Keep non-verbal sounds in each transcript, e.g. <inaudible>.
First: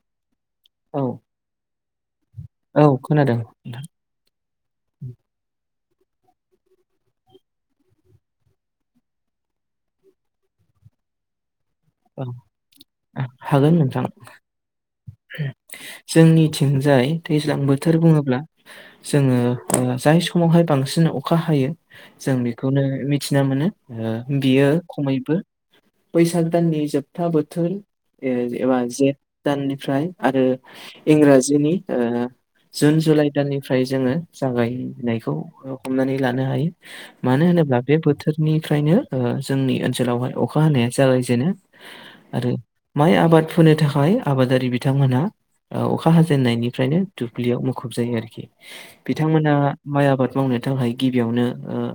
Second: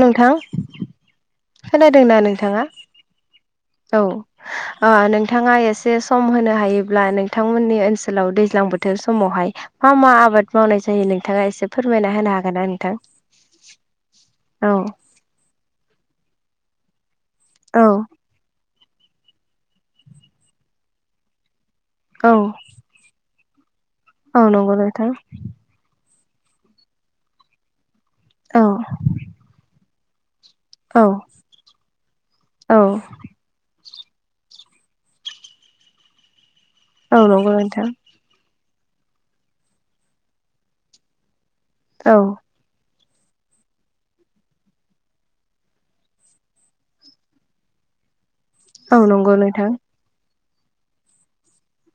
नोंथां औ खोनादोंना नोंथाङा? औ खोनादों नोंथां। औ। नोंथाङा एसे सम होनो हायोब्ला नोंथांमोननि ओनसोलाव दैज्लां बोथोर समावहाय मा मा आबाद मावनाय जायो नोंथाङा एसे फोरमायना औ होनो हागोनना नोंथां? आ, हागोन नोंथां औ। जोंनिथिंजाय दैज्लां औ बोथोर बुङोब्ला जोङो जाय समावहाय बांसिन अखा हायो औ जों बेखौनो मिथिना मोनो औ बियो नंगौ नोंथां खमैबो बैसाग दाननि जोबथा बोथोर औ एबा जेठ दाननिफ्राय आरो औ इंराजिनि औ जुन जुलाइ गोदाननिफ्राय जोङो जागायनायखौ हमनानै लानो हायो। औ मानो नंगौ होनोब्ला नोंथां बे बोथोर निफ्रायनो जोंनि ओनसोलावहाय अखा हानाया जागायजेनो। औ। आरो माइ आबाद फो थाखाय आबादारि बिथांमोनहा अखा हाजेननायनिफ्रायनो दुब्लियाव मुखुब जायो आरोखि। औ नंगौ बिथांमोना नोंथां माइ आबाद मावनो थाखाय गिबियावनो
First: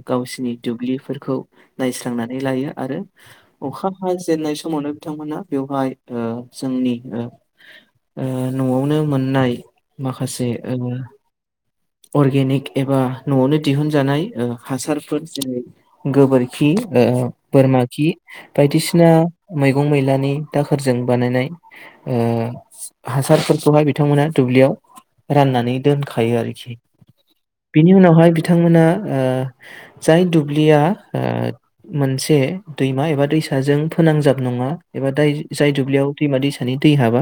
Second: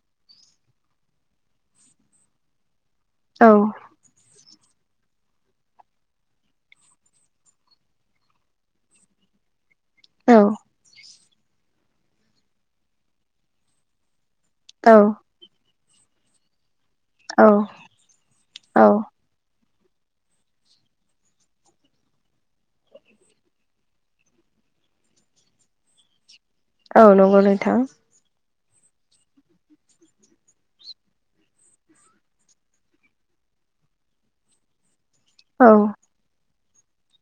गावसिनि दुब्लिफोरखौ नायस्रांनानै लायो आरो औ अखा हाजेननाय समावनो बिथांमोना बेवहाय जोंनि न'आवनो मोननाय औ माखासे अर्गेनिक एबा न'आवनो दिहुनजानाय हासारफोर जेरै गोबोरखि बोरमा खि औ बायदिसिना मैगं मैलानि दाखोरजों बानायनाय हासारफोरखौहाय बिथांमोना दुब्लियाव राननानै दोनखायो आरोखि। औ नंगौ नोंथां बिनि उनावहाय बिथांमोना जाय दुब्लिया मोनसे दैमा एबा दैसाजों फोनांजाब नङा एबा दाय जाय औ औ दुब्लियाव दैमा दैसानि दै हाबा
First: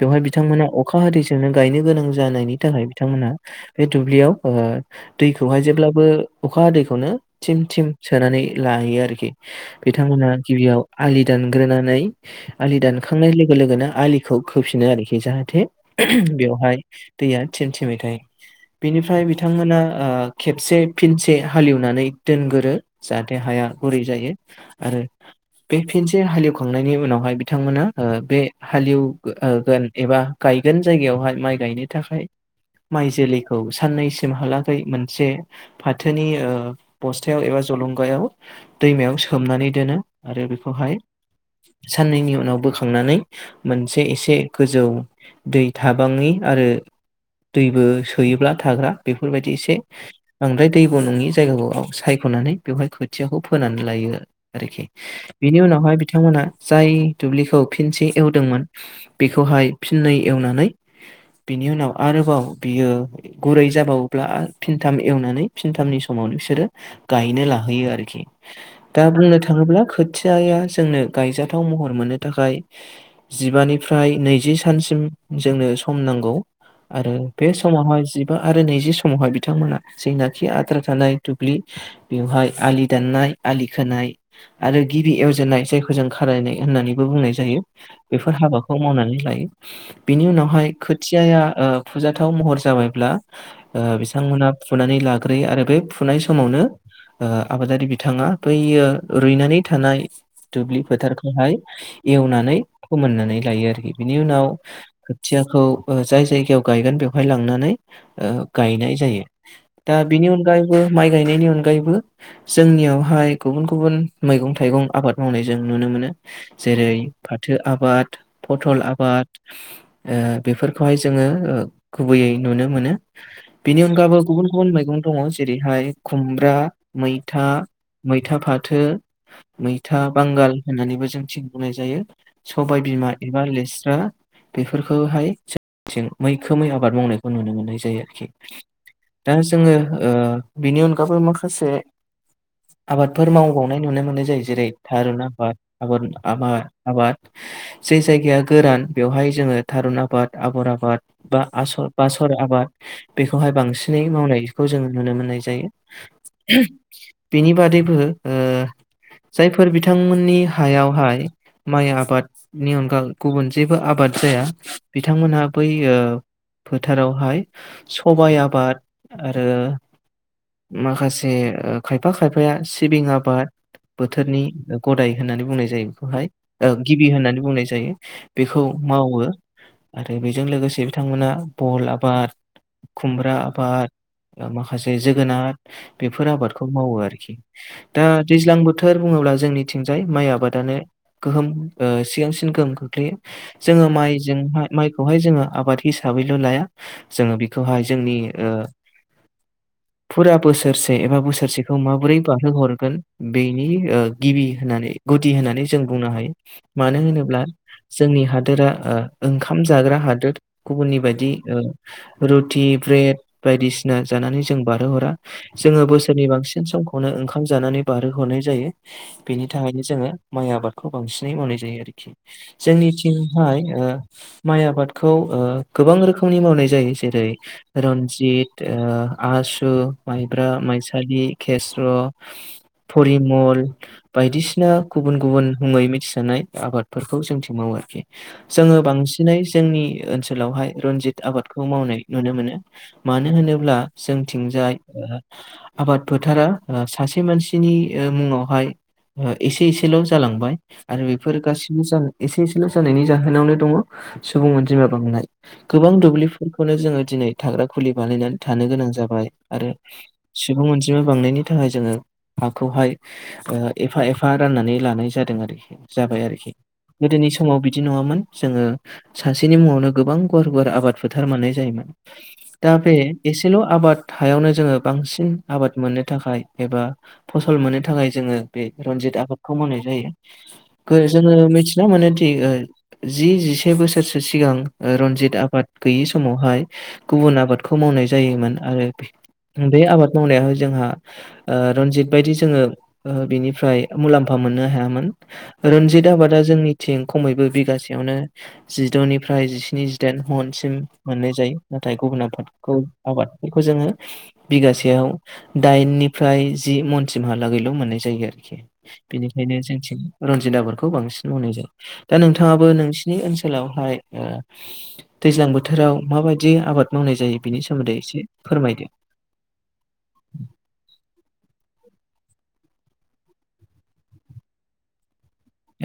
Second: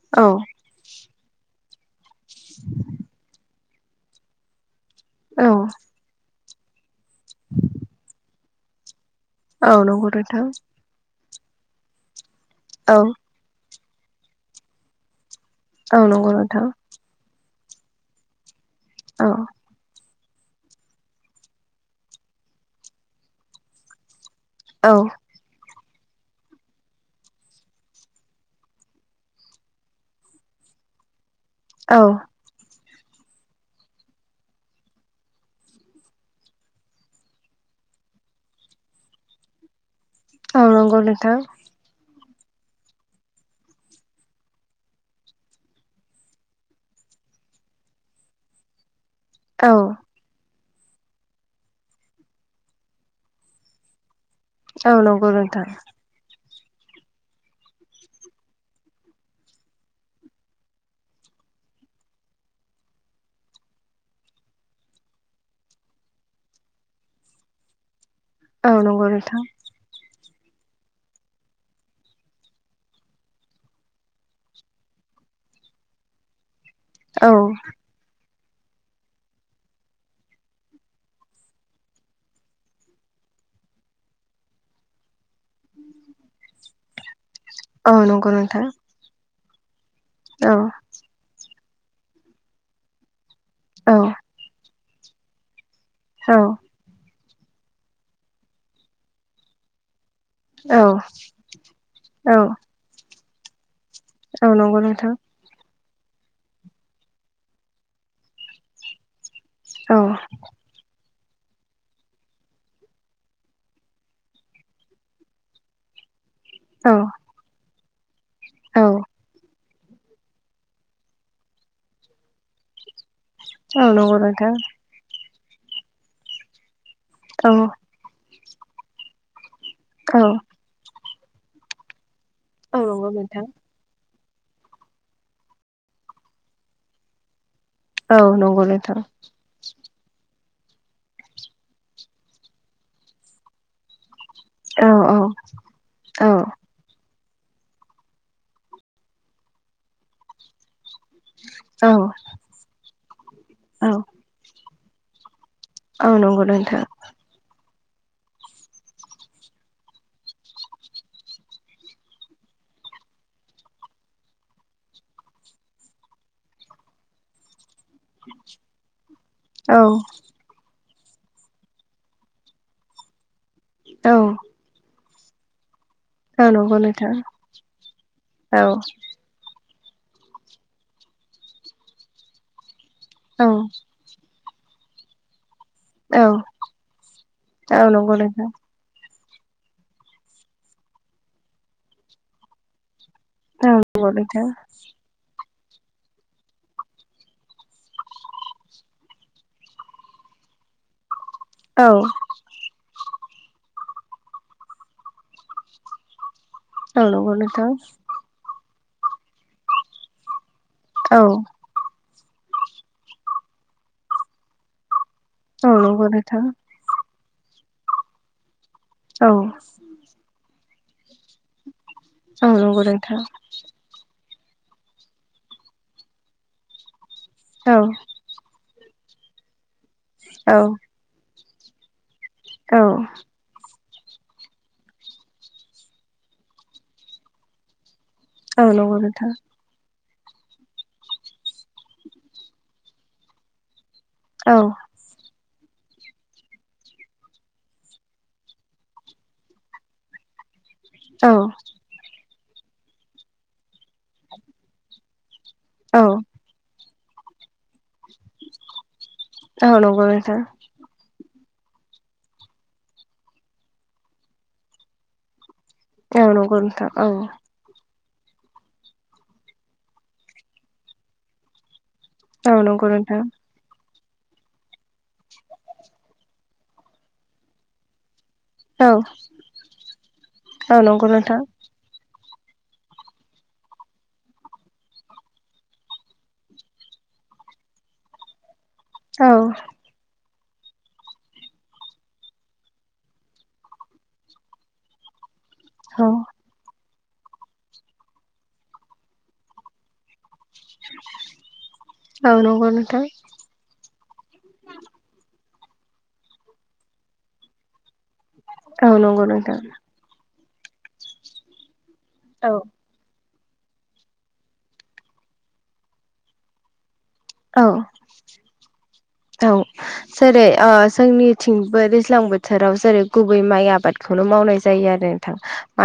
बेवहाय बिथांमोना अखा हादैजोंनो गायनो गोनां जायो जानायनि थाखाय बिथांमोनहा बे दुब्लियाव औ दैखौहाय जेब्लाबो अखा हादैखौनो थिम थिम सोनानै लाहैयो आरोखि औ नंगौ बिथांमोना नोंथां गिबियाव आलि दानग्रोनानै आलि औ दानखांनाय लोगो लोगोनो आलिखौ खोफिनो आरोखि जाहाथे औ नंगौ नोंथां बेवहाय दैया थिम थिमै थायो औ बेनिफ्राय बिथांमोना खेबसे फिनसे हालेवनानै दोनगोरो जाहाथे हाया गुरै जायो औ आरो बे फिनसे हालेवखांनायनि उनावहाय बिथांमोना बे हालेवगोन एबा गायगोन जायगायावहाय माइ गायनो औ थाखाय माइ जोलैखौ साननैसिमहालागै मोनसे फाथोनि बस्थायाव एबा जलंगायाव दैमायाव सोमनानै दोनो। आरो औ बेखौहाय नंगौ नोंथां साननैनि उनाव बोखांनानै मोनसे एसे गोजौ दै थाबाङै आरो दैबो सोयोब्ला थाग्रा बेफोरबायदि औ एसे बांद्राय दैब' नङि जायगाखौ सायख'नानै बेवहाय खोथियाखौ फोनानै लायो आरोखि औ नंगौ बिनि नोंथां उनावहाय बिथांमोनहा जाय दुब्लिखौ फिनसे एवदोंमोन बेखौहाय फिननै एवनानै बेनि उनाव आरोबाव बियो गुरै जाबावोब्ला फिनथाम एवनानै फिनथामनि समाव बिसोरो गायनो लाहैयो आरोखि औ दा नंगौ बुंनो नोंथां थाङोब्ला खाथियाया जोंनो गायजाथाव महर मोननो थाखाय जिबानिफ्राय नैजि सानसिम जोंनो सम नांगौ आरो औ बेवहाय जिबा आरो नैजि समावहाय बिथांमोनहा जायनाखि आद्रा थानाय दुब्लि बेवहाय आलि दाननाय आलि खोनाय आरो गिबि एवजेननाय जायखौ जों खारायनाय होननानैबो बुंनाय जायो औ नंगौ बेफोर नोंथां हाबाखौ मावनानै लायो बिनि औ उनावहाय खोथियाया फुजाथाव महर जाबायब्ला औ बिथांमोनहा फुनानै लाग्रोयो आरो बे फुनाय औ समावन आबादारि बिथाङा बैयो रुइनानै थानाय दुब्लि औ फोथारखौहाय औ एवनानै फोमोननानै लायो आरोखि बिनि उनाव औ नंगौ नोंथां खोथियाखौ जाय जायगायाव गायगोन बेवहाय लांनानै गायनाय जायो दा औ बेनि अनगायै माइ गायनायनि अनगायैबो जोंनियावहाय गुबुन गुबुन मैगं थाइगं आबाद मावनाय जों नुनो मोनो जेरै औ फाथो आबाद फथल औ आबाद बेफोरखौहाय जोङो गुबैयै नुनो मोनो बिनि औ नंगौ अनगाबो गुबुन नोंथां गुबुन मैगं दङ जेरैहाय खुमब्रा मैथा औ मैथा फाथो मैथा औ बांगाल होननानैबो जोंनिथिं बुंनाय जायो औ सबाय बिमा नंगौ एबा नोंथां लेस्रा बेफोरखौहाय जोंनिथिं मैखोमै आबाद मावनायखौ नुनो मोननाय जायो औ आरोखि नंगौ नोंथां दा जोङो बिनि अनगाबो माखासे आबादफोर मावबावनाय नुनो मोननाय जायो जेरै औ औ थारुन आबाद आबाद औ आबाद जाय जायगाया गोरान बेवहाय जोङो थारुन आबाद आबर आबाद बा आसर औ बासर आबाद बेखौहाय बांसिनै मावनायखौ जोङो नुनो मोननाय जायो औ नंगौ नोंथां बेनि बादैबो जायफोर बिथांमोननि हायावहाय माइ आबादनि अनगा गुबुन जेबो आबाद जाया बिथांमोनहा बै फोथारावहाय सबाइ आबाद आरो औ माखासे ओ खायफा-खायफाया सिबिं आबाद औ बोथोरनि गदाय होननानै बुंनाय जायो। बेखौहाय औ नंगौ गिबि नोंथां होननानै बुंनाय जायो। औ बेखौ मावो। आरो बेजों लोगोसे बिथांमोना बल आबाद खुमब्रा औ आबाद माखासे जोगोनार बेफोर आबादखौ मावो आरोखि। औ दा नंगौ दैज्लां नोंथां बोथोर बोथोर बुङोब्ला जोंनिथिंजाय माइ आबादानो गोहोम सिगांसिन गोहोम खोख्लैयो। औ जोङो नंगौ नोंथां औ माइजोंहाय माइखौहाय जोङो आबाद हिसाबैल' लाया जोङो बेखौहाय जोंनि ओ फुरा बोसोरसे एबा बोसोरसे थ माबोरै औ बारहोहरगोन बेनि गिबि होननानै गुदि होननानै जों बुंनो हायो। मानो नंगौ होनोब्ला नोंथां औ जोंनि हादोरा ओ ओंखाम जाग्रा हादोर। गुबुननि बायदि ओ रुटि ब्रेड बायदिसिना जानानै जों बारहोहरा। औ नंगौ नोंथां जोङो बोसोरनि बांसिन समखौ नो ओंखाम जानानै बारहोहरनाय जायो। औ बेनि थाखायनो जोङो माइ आबादखौ बांसिनै मावनाय जायो आरोखि। औ नंगौ नोंथां जोंनिथिंहाय ओ माइ आबादखौ ओ गोबां रोखोमनि मावनाय जायो। जेरै औ रन्जित, ओ आसु, माइब्रा, औ माइसालि, खेस्र', औ फरिमल, बायदिसिना गुबुन गुबुन मुङै मिथिजानाय आबादफोरखौ जोंथिं मावो आरोखि। औ जोङो नंगौ नोंथां बांसिनै जोंनि ओनसोलावहाय रनजित आबादखौ मावनाय नुनो मोनो। मानो होनोब्ला औ जोंथिंजाय ओ आबाद फोथारा ओ सासे मानसिनि मुङावहाय एसे एसेल' जालांबाय। आरो औ बेफोर गाससिबो जा एसे एसेल' जानायनि जाहोनावनो दङ सुबुं अनजिमा बांनाय। गोबां औ दुब्लिफोरखौनो जोङो दिनै थाग्रा खुलि बानायनानै थानो गोनां जाबाय। औ आरो नंगौ नोंथां सुबुं अनजिमा बांनायनि बे थाखाय जोङो हाखौहाय एफा एफा राननानै लानाय जादों आरोखि। जाबाय औ आरोखि नंगौ नोंथां औ गोदोनि समाव बिदि नङामोन। जोङो सासेनि मुावनो गोबां गुवार गुवार आबाद फोथार मोननाय जायोन औ दा नंगौ बे नोंथां ससेल' आबाद हायावनो जोङो बांसिन आबाद मोननो थाखाय एबा फसल मोननो थाखाय जोङो बे औ रन्जित आबादखौ मावनाय जायो औ नंगौ नोंथां जोङो। जा मोनो थि ओ जि जिसे बोसोर सिगां रनजित आबाद गैयि समावहाय गुबुन आबादखौ मावनाय जायोमोन। आरो औ बे आबाद मावनाया जोंहा ओ रनजित बायदि जोङो ओ बिनिफ्राय मुलाम्फा मोननो हायामोन। औ रनजित आबादा जोंनिथिं खमैबो बिगासेयावनो जिद'निफ्राय जिस्नि जिदाइन हनसिम मोननाय जायो। नाथाय गुबुन औ नंगौ आबादखौ नोंथां आबाद बेखौ जोङो बिगासेयाव दाइननिफ्राय जि मनसिमहालागैल' मोननाय जायो आरोखि औ नंगौ बेनिखायनो नोंथां जोंथिं रनजिताफोरखौ बांसिन मावनाय जायो। दा औ नोंथाङाबो नोंसिनि ओनसोल ओनसोलावहाय ओ दैज्लां बोथोराव माबायदि आबाद मावनाय जायो बिनि औ सोमोन्दै एसे फोरमायदो। औ जेरै जोंनिथिंबो दैज्लां बोथोराव जेरै गुबै माइ आबाद खौनो मावनाय जायो आरो नोंथां।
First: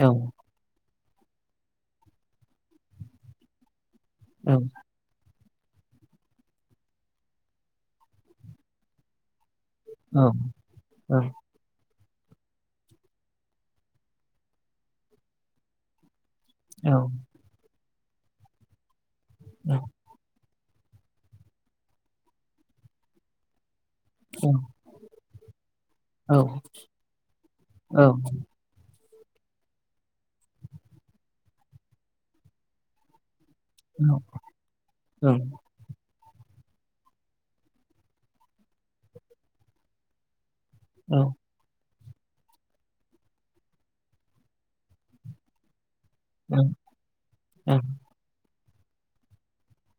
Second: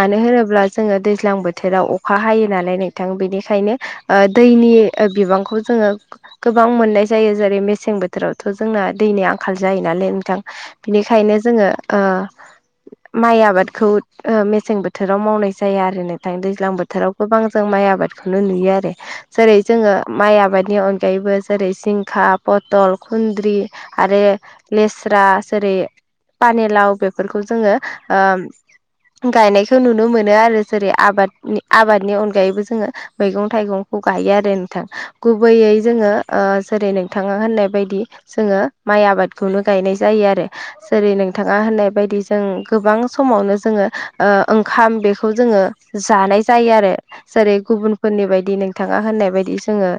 औ होनोब्ला जोङो दैज्लां बोथोराव अखा हायो नालाय नोंथां बेनिखायनो ओ औ दैनि ओ बिबांखौ जोङो गोबां मोननाय जायो। जेरै मेसें बोथोर थोरावथ' जोंना दैनि आंखाल जायो नालाय औ नोंथां। औ बिनिखायनो जोङो ओ माइ आबादखौ ओ मेसें बोथोराव मावनाय जाया आरो नोंथां। दैज्लां औ बोथोराव गोबां जों माइ आबादखौनो नुयो आरो। जेरै औ जोङो माइ आबादनि अनगायैबो जेरै सिंखा पथल खुन्द्रि आरो औ लेस्रा जेरै पानि लाव बेफोरखौ जोङो औ गायनायखौ नुनो मोनो आरो जेरै आबादनि आबादनि अनगायैबो जोङो मैगं थाइगंखौ गायो आरो नोंथां औ गुबैयै जोङो जेरै नोंथाङा होननाय बायदि जोङो माइ आबादखौनो गायनाय जायो आरो जेरै नोंथ औ मा होननाय बायदि जों गोबां समावनो जोङो ओंखाम बेखौ जोङो जानाय जायो आरो जेरै गुबुनफोरनि बायदि नोंथाङा होननाय बायदि जोङो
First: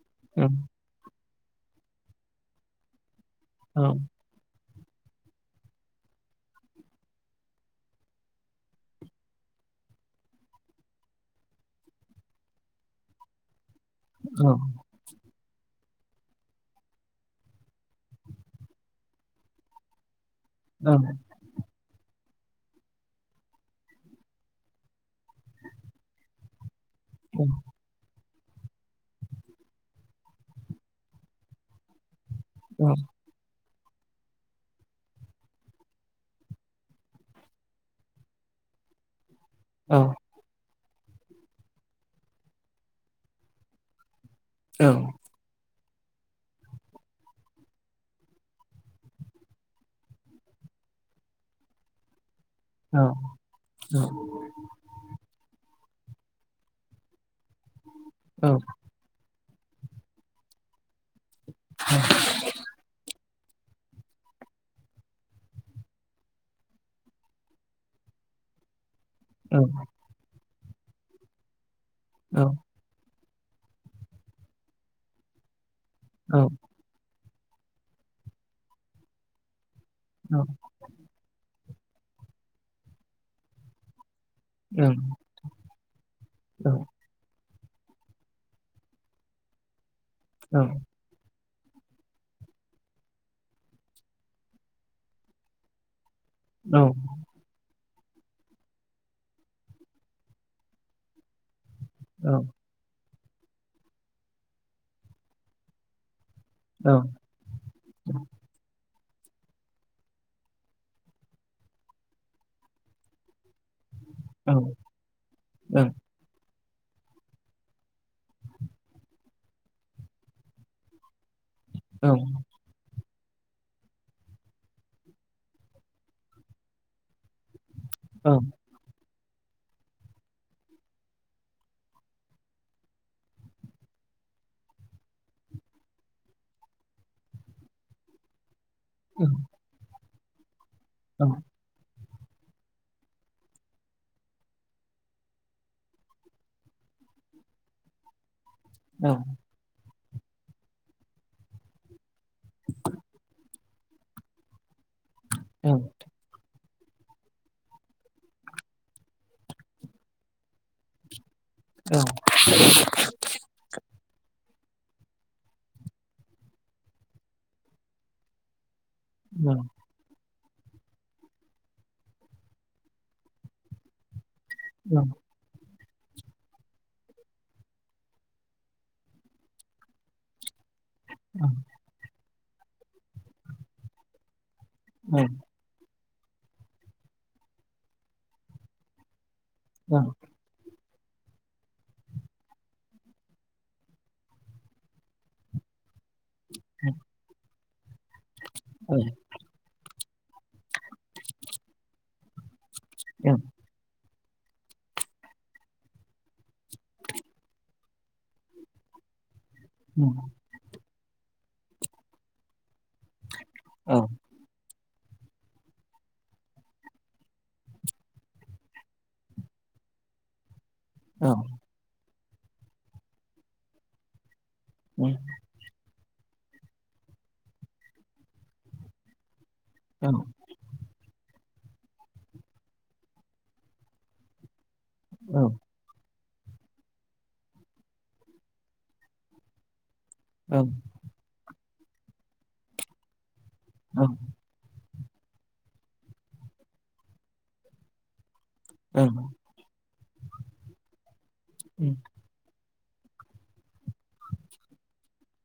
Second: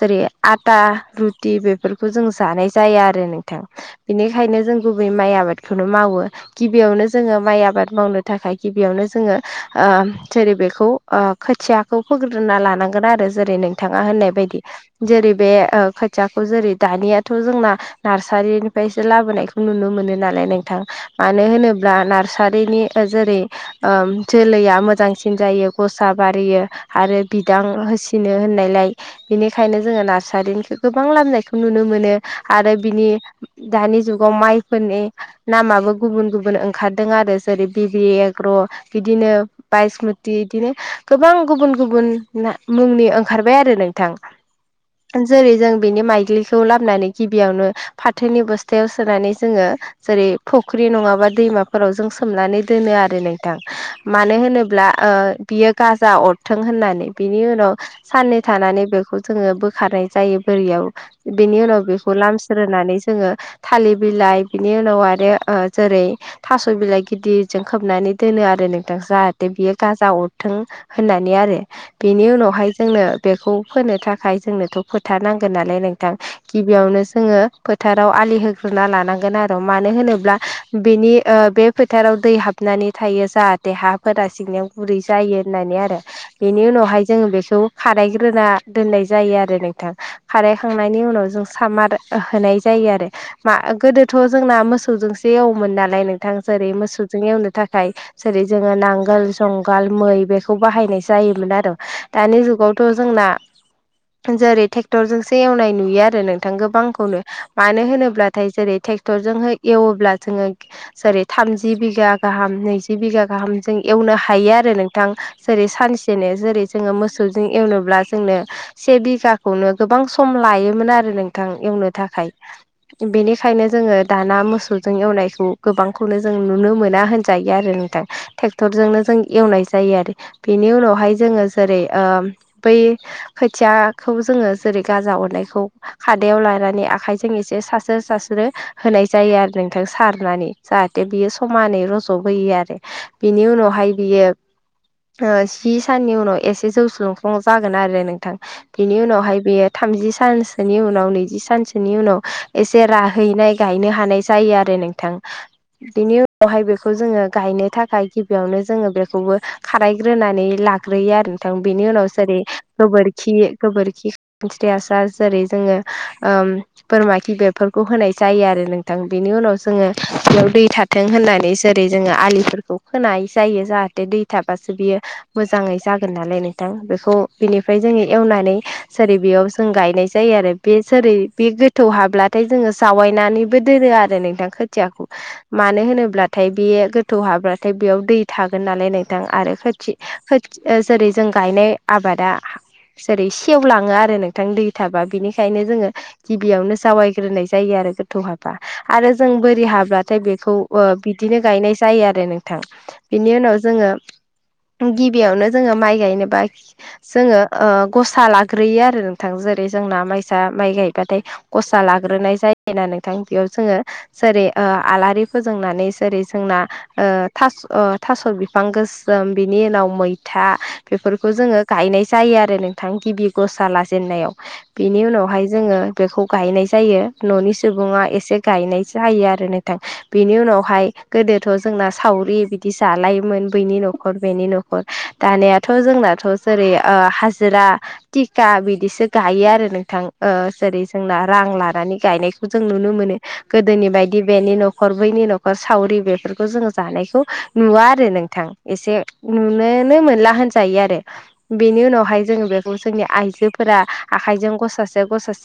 जेरै ओं आटा रुटि बेफोरखौ जों जानाय जाया आरो नोंथां औ बेनिखायनो जों गुबै माइ आबादखौनो मावो गिबियावनो जोङो माइ आबाद मावनो थाखाय गिबियावनो जोङो जेरै बेखौ अ खोथियाखौ फोग्रोना लानांगोन आरो जेरै नों बिथाङा होननाय बायदि ओं जेरै बे खोथियाखौ जेरै दानियाथ' जोंना नार्सारिनिफ्रायसो लाबोनायखौ नुनो मोनो नालाय नोंथां म औ मानो होनोब्ला नार्सारिनि जेरै ओ जोलैया मोजांसिन जायो गसा बारियो आरो ओं बिदां होसिनो होननायलाय बिनिखायनो जोङो नार्सारिनिखौ गोबां लामनायखौ नुनो मोनो आरो ओं बिनि दानि जुगाव माइफोरनि नामाबो गुबुन गुबुन ओंखारदों आरो जेरै बिबि एग्र' बिदिनो औ बायसमुत बिदि इदिनो गोबां गुबुन गुबुन मुंनि ओंखारबाय आरो नोंथां औ जेरै जों बेनि माइग्लिखौ लाबोनानै गिबियावनो फाथोनि बस्थायाव सोनानै जोङो जेरै फख्रि नङाबा दैमाफोराव जों सोमनानै दोनो आरो नोंथां औ मानो होनोब्ला ओ बियो गाजा अरथों होननानै बिनि उनाव साननै थानानै बेखौ जोङो बोखारनाय जायो बोरियाव बेनि उनाव बेखौ लाम रोंानै जोङो थालिर बिलाइ बिनि उनाव आरो ओ जेरै थास' बिलाइ गिदिरजों खोबनानै दोनो आरो नोंथां जा बियो गाजा अरथों होननानै आरो बेनि उनावहाय जोंनो बेखौ फोनो थाखाय जोंनोथ' फोथा नांगोन नालाय नो औ गिबियावनो जोङो फोथाराव आलि होग्रोना लानांगोन आरो मानो होनोब्ला औ बेनि बे फोथाराव दै हाबनानै थायो जाहाथे हाब फोरा सिंनायाव गुरै ओं जायो होननानै आरो बेनि औ उनावहाय जों बेखौ खारायग्रोना दोननाय जायो आरो नोंथां औ खारायखांनायनि उनाव जों सामार होनाय जायो आरो मा गोदोथ' जोंना मोसौजोंसो एवोमोन नालाय नों ां जेरै मोसौजों एवनो थाखाय थाय जेरै जोङो नांगोल जुंगाल मै बेखौ बाहायनाय जायोमोन आरो औ दानि जुगावथ' जोंना जेरै ट्रेक्टरजोंसो एवनाय नुयो आरो नों नथां औ गोबांखौनो मानो होनोब्लाथाय जेरै ट्रेक्टरजोंह एवोब्ला जोङो जेरै थामजि बिघा गाहाम नैजि बिघा गाहाम जों एवनो औ हायो आरो नोंथां जेरै औ सानसे ै जेरै ़ सम लायोमोन आरो नोंथां एवनो थाखाय बेनिखायनो जोङो दाना मोसौजों एवनायखौ गोबांखौनो जों नुनो मोना होनजायो आरो नोंथां ि औ डक्टरजोंनो जों एवनाय जायो आरो बेनि उनावहाय जोङो जेरै ओ बै खोथियाखौ जोङो जेरै गाजा अरनायखौ खादायाव लानानै आखायजों एसे सास्रो सास्रो होनाय जायो आरो नों थों सारनानै जाहाथे औ बियो समानै रज'बोयो आरो बिनि उनावहाय बियो जि साननि उनाव एसे जौ स्लुंफ्लुं जागोन आरो नोंथां बिनि उनावहाय बेयो थामजि सानसोनि उनाव नैजि सानसोनि उनाव एसे राहैनाय गायनो हानाय जायो आरो नोंथां बिनि बेवहाय बेखौ जोङो गायनो थाखाय गिबियावनो जोङो बेखौबो खारायग्रोनानै लाग्रोयो आरो। थां बेनि उनाव जेरै गोबोरखि गोबोरखि खानस्रि हासार जेरै जोङो ओम बोरमा खि बेफोरखौ होनाय जायो आरो नों थां बेनि उनाव जोङो फोथाराव दै थाथों होननानै जेरै जोङो आलिफोरखौ खोनाय जायो जाहाथे दै थाबासो बियो मोजाङै जागोन नालाय नोंथां बेखौ बिनिफ्राय जोङो एवनानै जेरै बेयाव जों गायनाय जायो आरो बे जैरै बे गोथौ हाब्ला जोङो जावायनानैबो दोनो आरो नोंथां खोथियाखौ। मानो होनोब्लाथाय बे गोथौ हाबाथाय बेयाव दै थागोन नालाय नोंथां आरो खोथि खो ए जेरै जों गायनाय आबादा जेरै सेवलाङो आरो नोंथां दै थाबा बिनिखायनो जोङो गिबियावनो जावायग्रोनाय जायो आरो गो थौ हाबा औ आरो जों बोरि हाब्लाथाय बेखौ ओ बिदिनो गायनाय जायो आरो नों थां बिनि उनाव जोङो गिबियावनो जोङो माइ गायनोबा जोङो ओ ग सा लाग्रोयो आरो नोंथां जेरै जोंना माइसा माइ गायबाथाय गसा लाग्रोनाय जायो। <unintelligible> नोंथां बेयाव जोङो जेरै ओ आलारि फोजोंनानै जेरै जोंना ओ थास ओ थास' बिफां गोसोम बिनि उनाव मैथा बेफोरखौ जोङो गायनाय जायो आरो नोंथां गिबि गसा लाजेननायाव बिनि उनावहाय जोङो बेखौ गायनाय जायो न'नि सुबुङा एसे गायनाय जायो आरो नों थां बिनि उनावहाय गोदोथ' जोंना सावरि बिदि जालायोमोन बैनि न'खर बेनि न'खर दानियाथ' अ जोंनाथ' जेरै ओ हाजिरा टिका बिदिसो गायो आरो नोंथां। ओ जेरै जोंना रां लानानै गायनायखौ जों नुनो मोनो गोदोनि बायदि बेनि न' खर बैनि न'खर सावरि बेफोरखौ जोङो जानायखौ नुवा आरो नोंथां। एसे औ नुनो नो मोनला होनजायो आरो औ बेनि उनावहाय जोङो बेखौ जोंनि आइजोफोरा आखायजों गसासे गसासे